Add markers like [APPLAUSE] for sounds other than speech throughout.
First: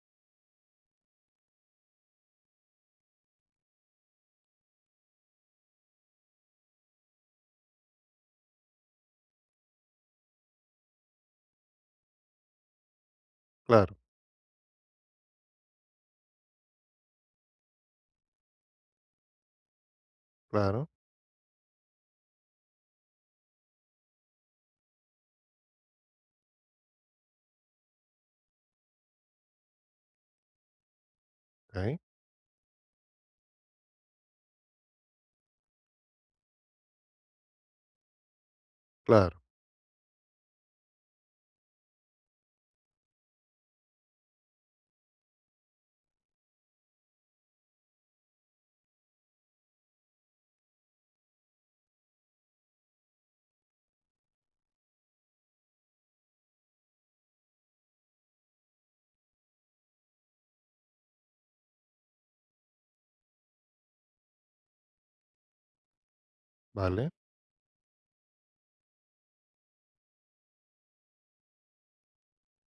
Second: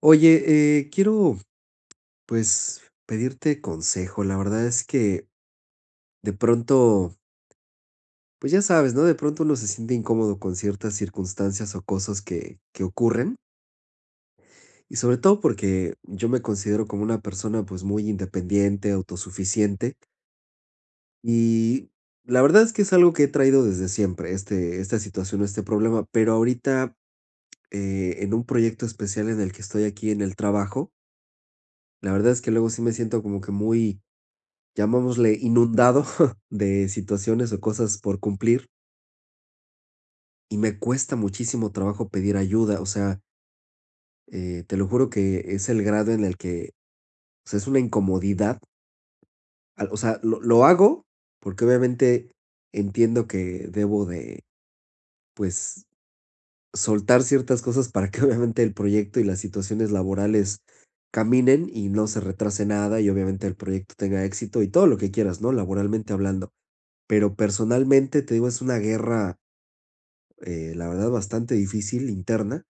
Oye, quiero, pues, pedirte consejo. La verdad es que de pronto, pues ya sabes, ¿no? De pronto uno se siente incómodo con ciertas circunstancias o cosas que ocurren. Claro, Y sobre todo porque yo me considero como una persona, pues, muy independiente, autosuficiente. claro, Y la verdad es que es algo que he traído desde siempre, este, esta situación, este problema. Pero ahorita, en un proyecto especial en el que estoy aquí en el trabajo, okey, la verdad es que luego sí me siento como que muy llamémosle, inundado [LAUGHS] de situaciones o cosas por cumplir claro, y me cuesta muchísimo trabajo pedir ayuda. O sea, te lo juro que es el grado en el que, o sea, es una incomodidad. O sea, lo hago porque obviamente entiendo que debo de, pues, soltar ciertas cosas para que [LAUGHS] obviamente el proyecto y las situaciones laborales caminen y no se retrase nada y obviamente el proyecto tenga éxito y todo lo que quieras, ¿no? Laboralmente hablando. vale, Pero personalmente, te digo, es una guerra la verdad, bastante difícil interna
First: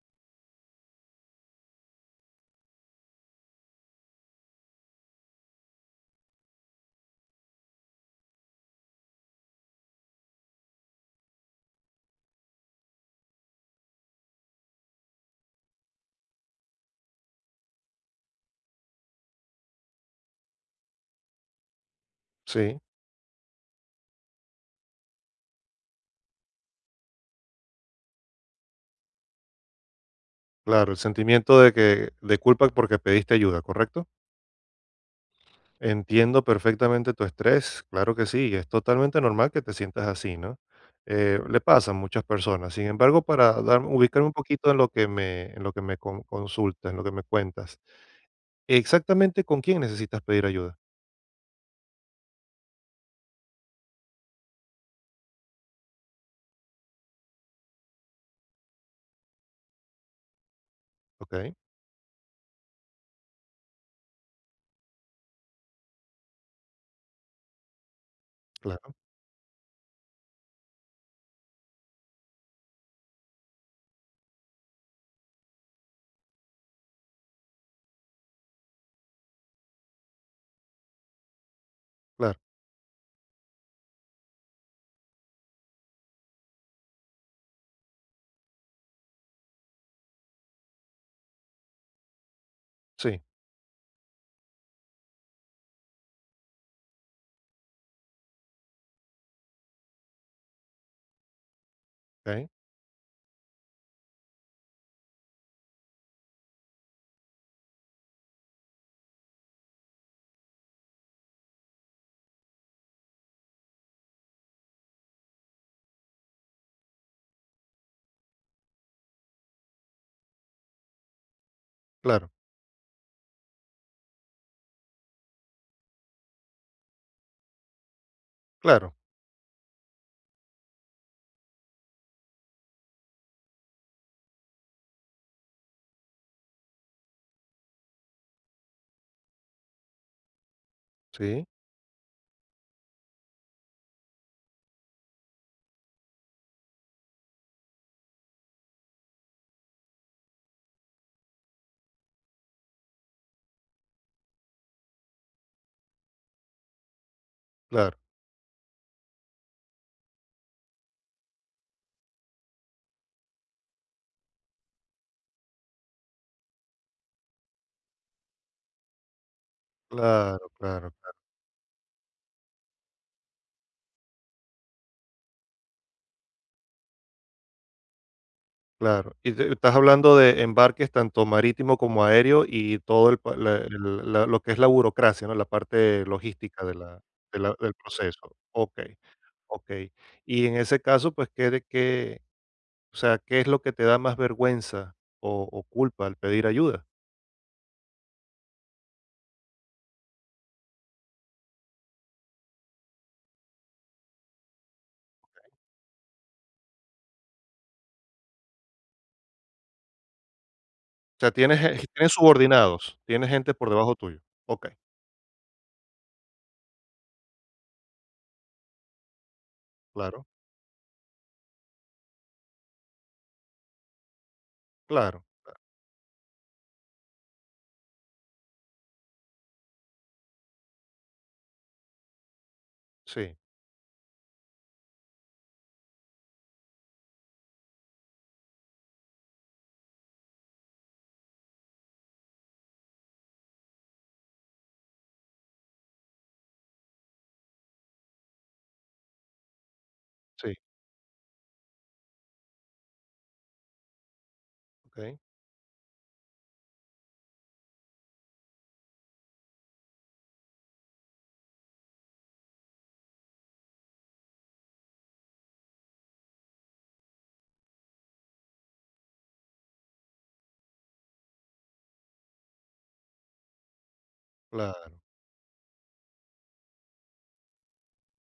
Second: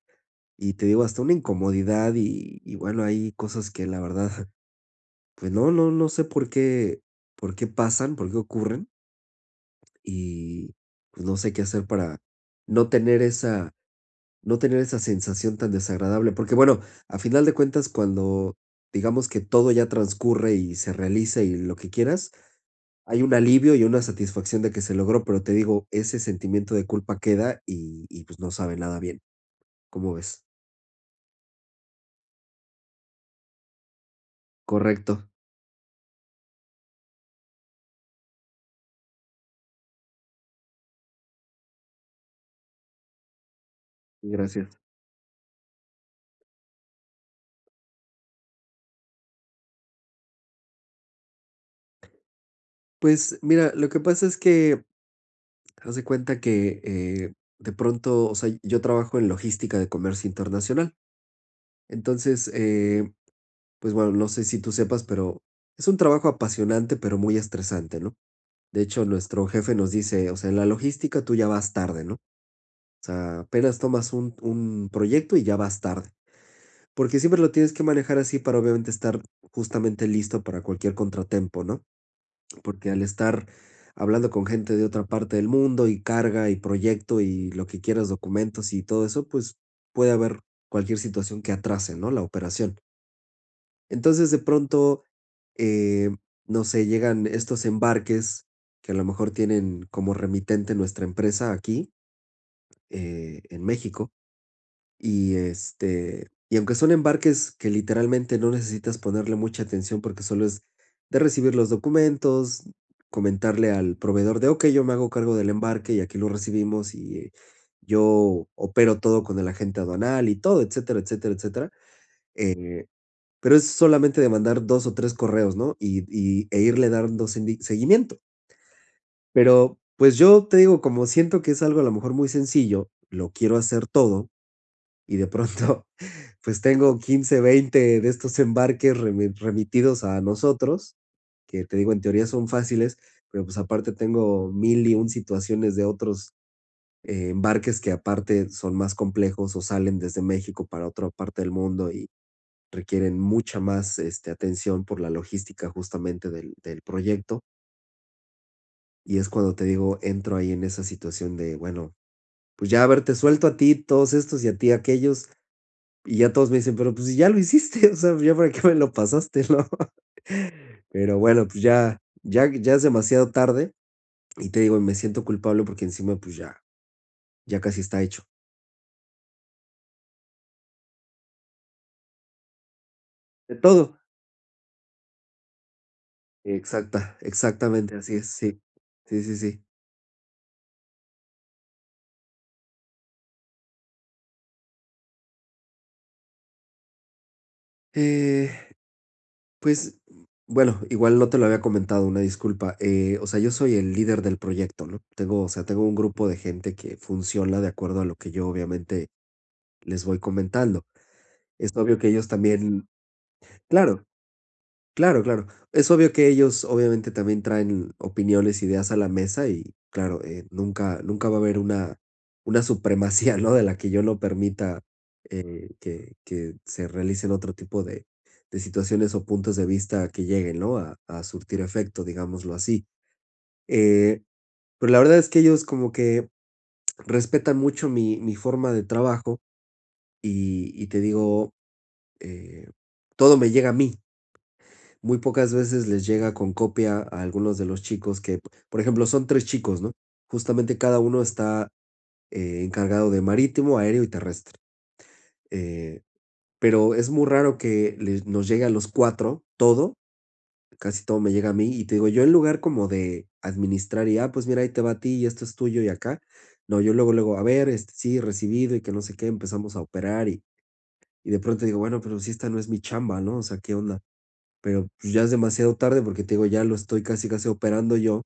y te digo, hasta una incomodidad y bueno, hay cosas que la verdad, [LAUGHS] pues no sé por qué pasan, por qué ocurren y pues no sé qué hacer para no tener esa, no tener esa sensación tan desagradable, porque bueno, a final de cuentas, cuando digamos que todo ya transcurre y se realiza y lo que quieras, sí, hay un alivio y una satisfacción de que se logró, pero te digo, ese sentimiento de culpa queda y pues no sabe nada bien. ¿Cómo ves? claro, el sentimiento de que de culpa porque pediste ayuda, ¿correcto? Correcto, Entiendo perfectamente tu estrés, claro que sí, es totalmente normal que te sientas así, ¿no? Le pasa a muchas personas. Sin embargo, para dar ubicarme un poquito en gracias. lo que me en lo que me en lo que me cuentas. Exactamente, ¿con quién necesitas pedir ayuda? Pues mira, lo que pasa es que haz de cuenta que de pronto, o sea, yo trabajo en logística de comercio internacional. Okey, Entonces, pues bueno, no sé si tú sepas, pero es un trabajo apasionante, pero muy estresante, ¿no? De claro, hecho, nuestro jefe nos dice, o sea, en la logística tú ya vas tarde, ¿no? O sea, apenas tomas un proyecto y ya vas tarde. Porque siempre lo tienes que manejar así para obviamente estar justamente listo para cualquier contratiempo, ¿no? claro, Porque al estar hablando con gente de otra parte del mundo y carga y proyecto y lo que quieras, documentos y todo eso, pues puede haber cualquier situación que atrase, ¿no? La operación. sí, Entonces, de pronto, eh, no sé, llegan estos embarques que a lo mejor tienen como remitente nuestra empresa aquí okey, en México y, este, y aunque son embarques que literalmente no necesitas ponerle mucha atención porque solo es de recibir los documentos, comentarle al proveedor de, ok, yo me hago cargo del embarque y aquí lo recibimos y yo opero todo con el agente aduanal y todo, etcétera, etcétera, etcétera. claro, Pero es solamente de mandar dos o tres correos, ¿no? E irle dando seguimiento. claro, Pero pues yo te digo, como siento que es algo a lo mejor muy sencillo, lo quiero hacer todo y de pronto, [LAUGHS] pues tengo 15 20 de estos embarques remitidos a nosotros, sí, que te digo, en teoría son fáciles, pero pues aparte tengo mil y un situaciones de otros embarques que aparte son más complejos o salen desde México para otra parte del mundo y requieren mucha más este, atención por la logística justamente del proyecto. claro, Y es cuando te digo, entro ahí en esa situación de, bueno, pues ya haberte suelto a ti todos estos y a ti aquellos. Y ya todos me dicen: "Pero, pues, si ya lo hiciste, [LAUGHS] o sea, ¿ya para qué me lo pasaste?", ¿no? claro, [LAUGHS] claro. Pero bueno, pues, ya es demasiado tarde, y te digo, me siento culpable porque encima, pues, ya ya casi está hecho. Claro, y te estás hablando de embarques tanto marítimo como aéreo y todo el pa la De todo. el la lo que es la burocracia, ¿no? La parte logística de la del Exactamente, así es, proceso. sí. Okey, Sí. okey. Y en ese caso, pues, ¿qué de qué o sea, ¿qué es lo que te da más vergüenza o culpa al pedir ayuda? Eh, pues, bueno, igual no te lo había comentado, una disculpa. O sea, yo soy el líder del proyecto, ¿no? Tengo, o sea, tengo un grupo de gente que funciona de acuerdo a lo que yo, obviamente, les voy comentando. O sea, ¿tienes Es je obvio que tienes ellos también subordinados? ¿Tienes gente por debajo claro. tuyo? Okey, Claro, claro. Es obvio que ellos obviamente también traen opiniones, ideas a la mesa y claro, claro, nunca va a haber una supremacía, [LAUGHS] ¿no? De la que yo no permita claro. Que se realicen otro tipo de situaciones o puntos de vista que lleguen, ¿no? A surtir efecto, digámoslo así. Sí, Eh, pero la verdad es que ellos como que respetan mucho mi forma de trabajo y te digo, eh, todo me llega a mí. Muy pocas veces les llega con copia a algunos de los chicos que, por ejemplo, son 3 chicos, ¿no? sí, Justamente cada uno está, encargado de marítimo, aéreo y terrestre, okey, eh, pero es muy raro que les nos llegue a los 4 todo, casi todo me llega a mí, y te digo, yo en lugar como de administrar y, ah, pues mira, ahí te va a ti y esto es tuyo y acá, no, yo luego, luego, a ver, este, sí, recibido y que no sé qué, empezamos a operar y de pronto digo, bueno, pero si esta no es mi chamba, ¿no? O sea, ¿qué onda? Pero, claro. pues, ya es demasiado tarde porque, te digo, ya lo estoy casi, casi operando yo,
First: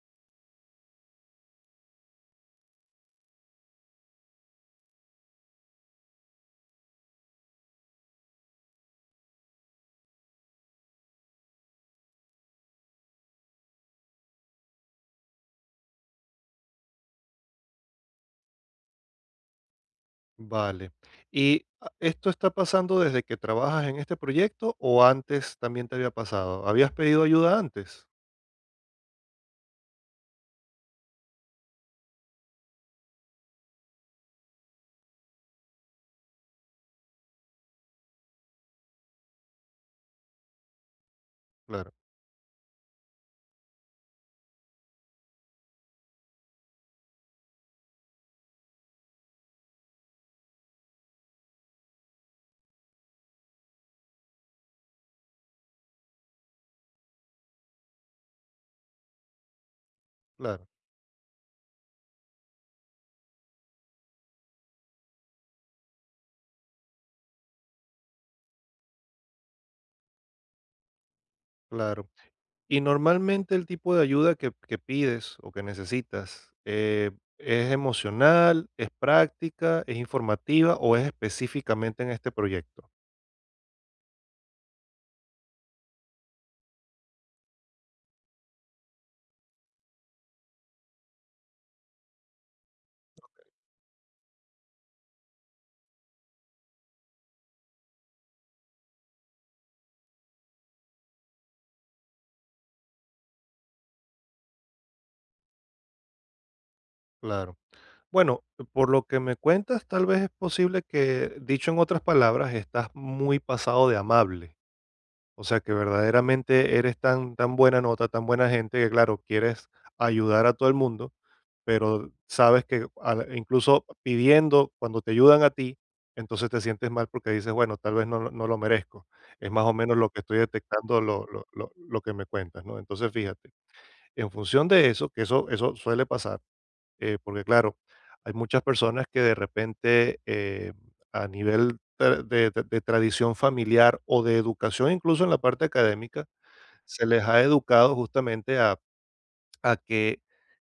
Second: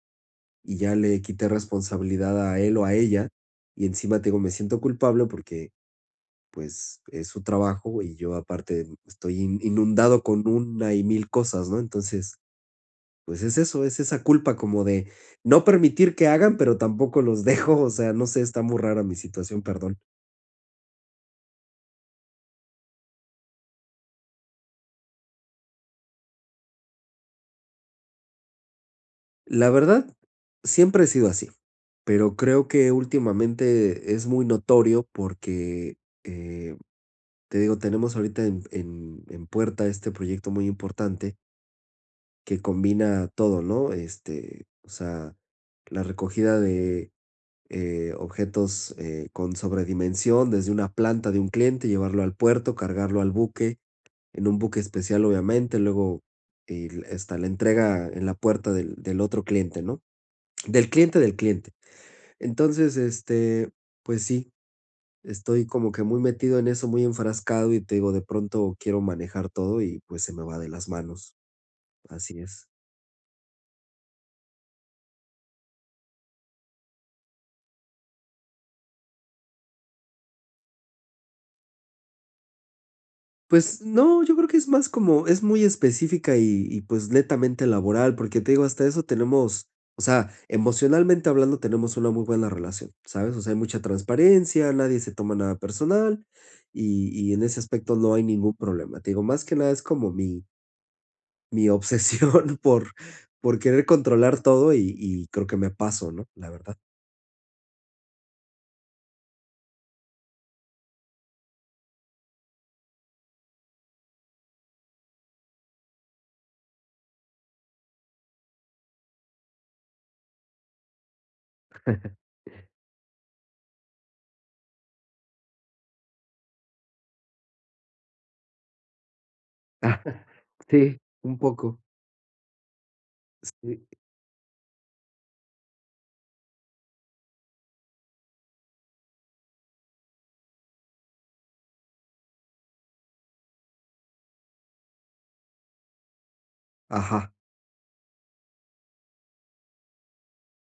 y ya le quité responsabilidad a él o a ella, y encima, te digo, me siento culpable porque, pues, es su trabajo y yo aparte estoy in inundado con una y mil cosas, ¿no? Entonces, pues, es eso, es esa culpa como de no permitir que hagan, pero tampoco los [LAUGHS] dejo, o sea, no sé, está muy rara mi situación, perdón. Vale. ¿Y esto está pasando desde que trabajas en este proyecto o antes también te había pasado? ¿Habías pedido ayuda antes? La verdad, siempre he sido así, pero creo que últimamente es muy notorio porque, eh te digo, tenemos ahorita en puerta este proyecto muy importante Claro, que combina todo, ¿no? Este, o sea, la recogida de objetos con sobredimensión desde una planta de un cliente, llevarlo al puerto, cargarlo al buque, en un buque especial, obviamente, luego está la entrega en la puerta del otro cliente, ¿no? claro, Del cliente del cliente. Entonces, este, pues sí. Estoy como que muy metido en eso, muy enfrascado y te digo, de pronto quiero manejar todo y pues se me va de las manos. claro. Así es. ¿Y normalmente el tipo de ayuda que pides o que necesitas, es emocional, es práctica, es informativa o es específicamente en este proyecto? Pues no, yo creo que es más como, es muy específica y pues netamente laboral, porque te digo, hasta eso tenemos, o sea, emocionalmente hablando tenemos una muy buena relación, ¿sabes? O sea, hay mucha transparencia, nadie se toma nada personal y en ese aspecto no hay ningún problema. Te digo, más que nada es como mi obsesión [LAUGHS] por querer controlar todo y creo que me paso, ¿no? La verdad. Claro. Bueno, por lo que me cuentas, tal vez es posible que, dicho en otras palabras, estás muy pasado de amable. O sea, que verdaderamente eres tan, tan buena nota, tan buena gente, que claro, quieres ayudar a todo el mundo, pero sabes que, incluso pidiendo, cuando te ayudan a ti, entonces te sientes mal porque dices, bueno, tal vez no, no lo merezco. Es más o menos Ah, lo que estoy sí, detectando, un poco. lo que me cuentas, ¿no? Entonces, fíjate, Sí, en función de eso, que eso suele pasar, porque claro, hay muchas personas que de repente, a nivel de, tradición familiar o de educación, incluso en la parte académica, se les ajá, ha educado justamente a que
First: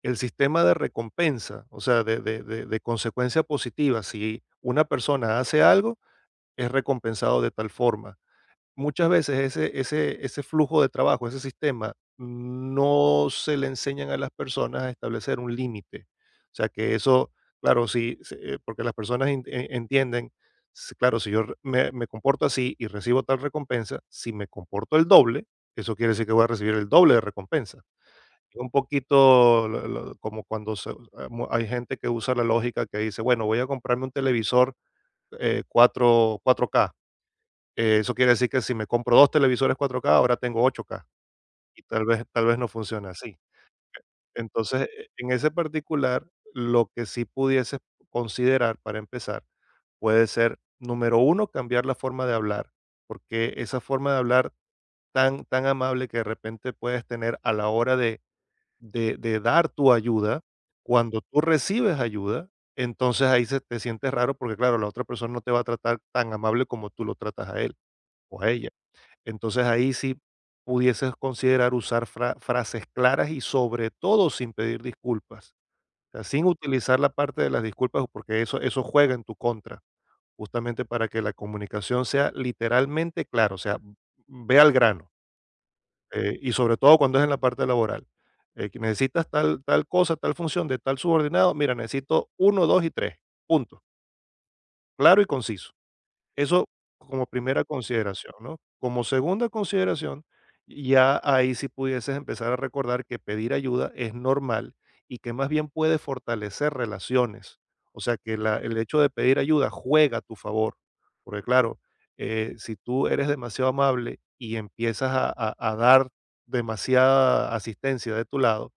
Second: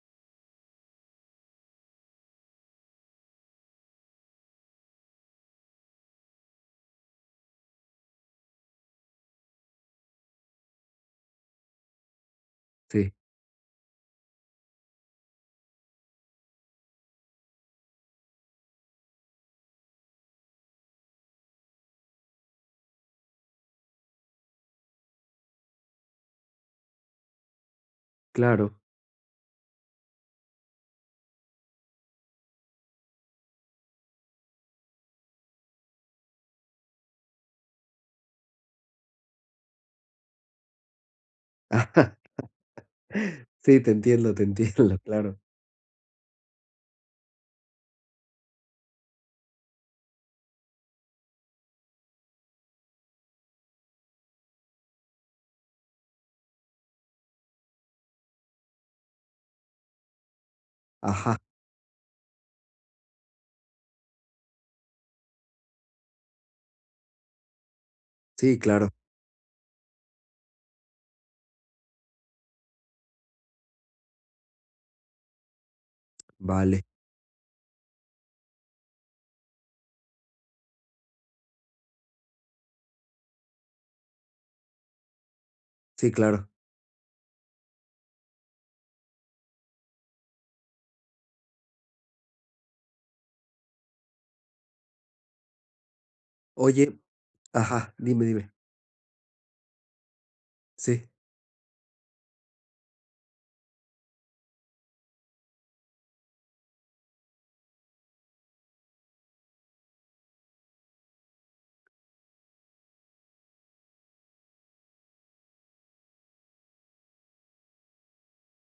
el sistema de recompensa, o sea, de consecuencia positiva, si una persona hace algo, es recompensado de tal forma. Muchas veces ese flujo de trabajo, ese sistema, sí, no se le enseñan a las personas a establecer un límite. O sea, que eso, claro, sí, se porque las personas en entienden, s claro, si yo re me me comporto así y recibo tal recompensa, si me comporto el doble, eso quiere decir que voy a recibir el doble de recompensa. Es un claro. poquito lo como cuando se, ah, mu hay gente que usa la lógica que dice: "Bueno, voy a comprarme un televisor, cuatro 4K". Eso quiere decir que si me compro 2 televisores 4K, ahora tengo 8K, [LAUGHS] y Ajá, tal vez no funciona así. sí, te Entonces, entiendo, en claro. ese particular, lo que sí pudieses considerar, para empezar, puede ser, número uno, cambiar la forma de hablar, porque esa forma de hablar tan tan amable que de repente puedes tener a la hora de dar tu ayuda, cuando Ajá, tú recibes ayuda, entonces ahí se te sientes raro porque, claro, la otra persona no te va a tratar tan amable como tú lo tratas a él o a sí, ella. claro, Entonces ahí sí pudieses considerar usar frases claras y sobre todo sin pedir disculpas, o sea, sin vale, utilizar la parte de las disculpas, porque eso juega en tu contra, justamente para que la comunicación sea literalmente clara, o sea, ve al grano sí, claro. y sobre todo cuando es en la parte laboral. Que necesitas tal, tal cosa, tal función de tal subordinado, mira, necesito uno, dos y tres, punto, claro y conciso. Eso Oye, como primera ajá, dime, consideración, dime. ¿no? Como segunda consideración, Sí, ya ahí sí pudieses empezar a recordar que pedir ayuda es normal y que más bien puede fortalecer relaciones. O sea, que, el hecho de pedir ayuda juega a tu favor. Porque claro, si tú eres demasiado amable y empiezas a dar demasiada asistencia de tu lado,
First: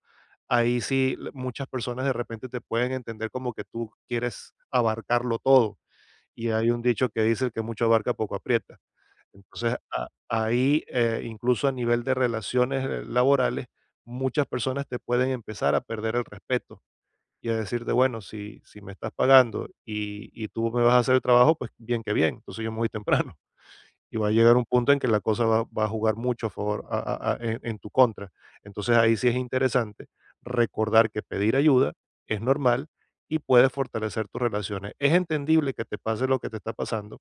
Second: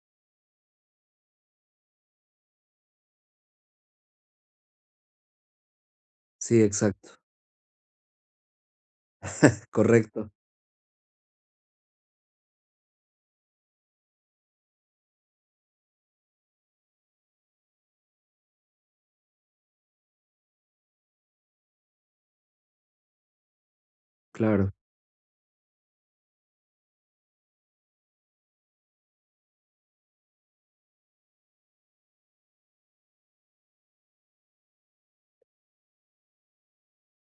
ahí sí, muchas personas de repente te pueden entender como que tú quieres abarcarlo todo, y sí, hay un dicho exacto, que dice: "El que mucho abarca, poco aprieta". [LAUGHS] Entonces, a correcto, ahí, incluso a nivel de relaciones, laborales, muchas personas te pueden empezar a perder el respeto y a decirte: "Bueno, si me estás pagando y tú me vas a hacer el trabajo, pues bien que bien, entonces yo me voy [LAUGHS] temprano". Y va a llegar un claro. punto en que la cosa va a jugar mucho a favor, a en tu contra. Entonces, ahí sí es interesante recordar que pedir ayuda es normal y puede fortalecer tus relaciones. Es entendible que te pase lo que te está pasando,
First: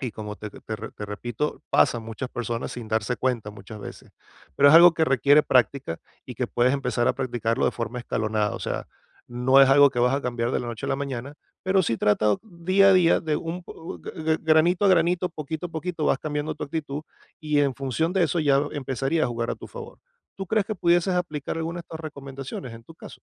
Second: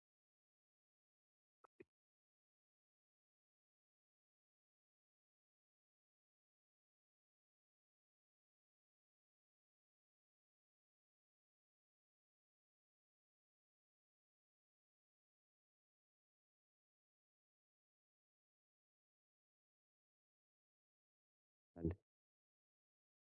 y como te repito, pasa a muchas personas sin darse cuenta muchas veces, pero es algo que requiere práctica y que puedes empezar a practicarlo de forma escalonada, o sea, no es algo que vas a cambiar de la noche a la mañana, pero sí, trata día a día, de un po g g granito a granito, poquito a poquito vas cambiando tu actitud y en función de eso ya empezaría a jugar a tu favor. ¿Tú crees que pudieses aplicar alguna de Vale. estas recomendaciones en tu caso?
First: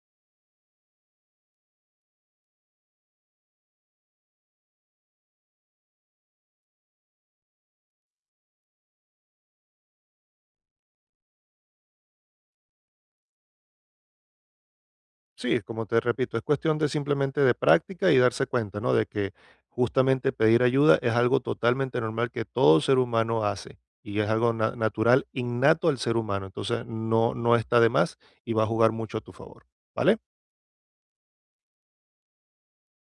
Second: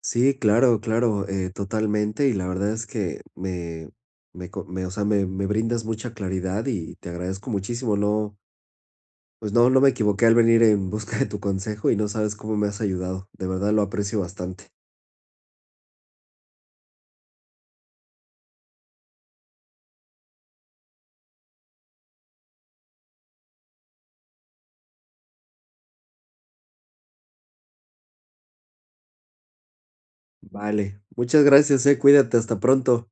Sí, claro, claro, totalmente. Y la verdad es que me, me, o sea, me brindas mucha claridad y te agradezco muchísimo. No, pues no me equivoqué al venir en busca de tu consejo y no sabes cómo me has ayudado. De verdad lo aprecio bastante. Sí, como te repito, es cuestión de simplemente de práctica y darse cuenta, ¿no? De que justamente pedir ayuda es algo totalmente normal que todo ser humano hace y es algo natural, innato al ser humano. Entonces, no, no está de más y va a jugar mucho a tu favor, ¿vale? Vale, muchas gracias, eh. Cuídate, hasta pronto.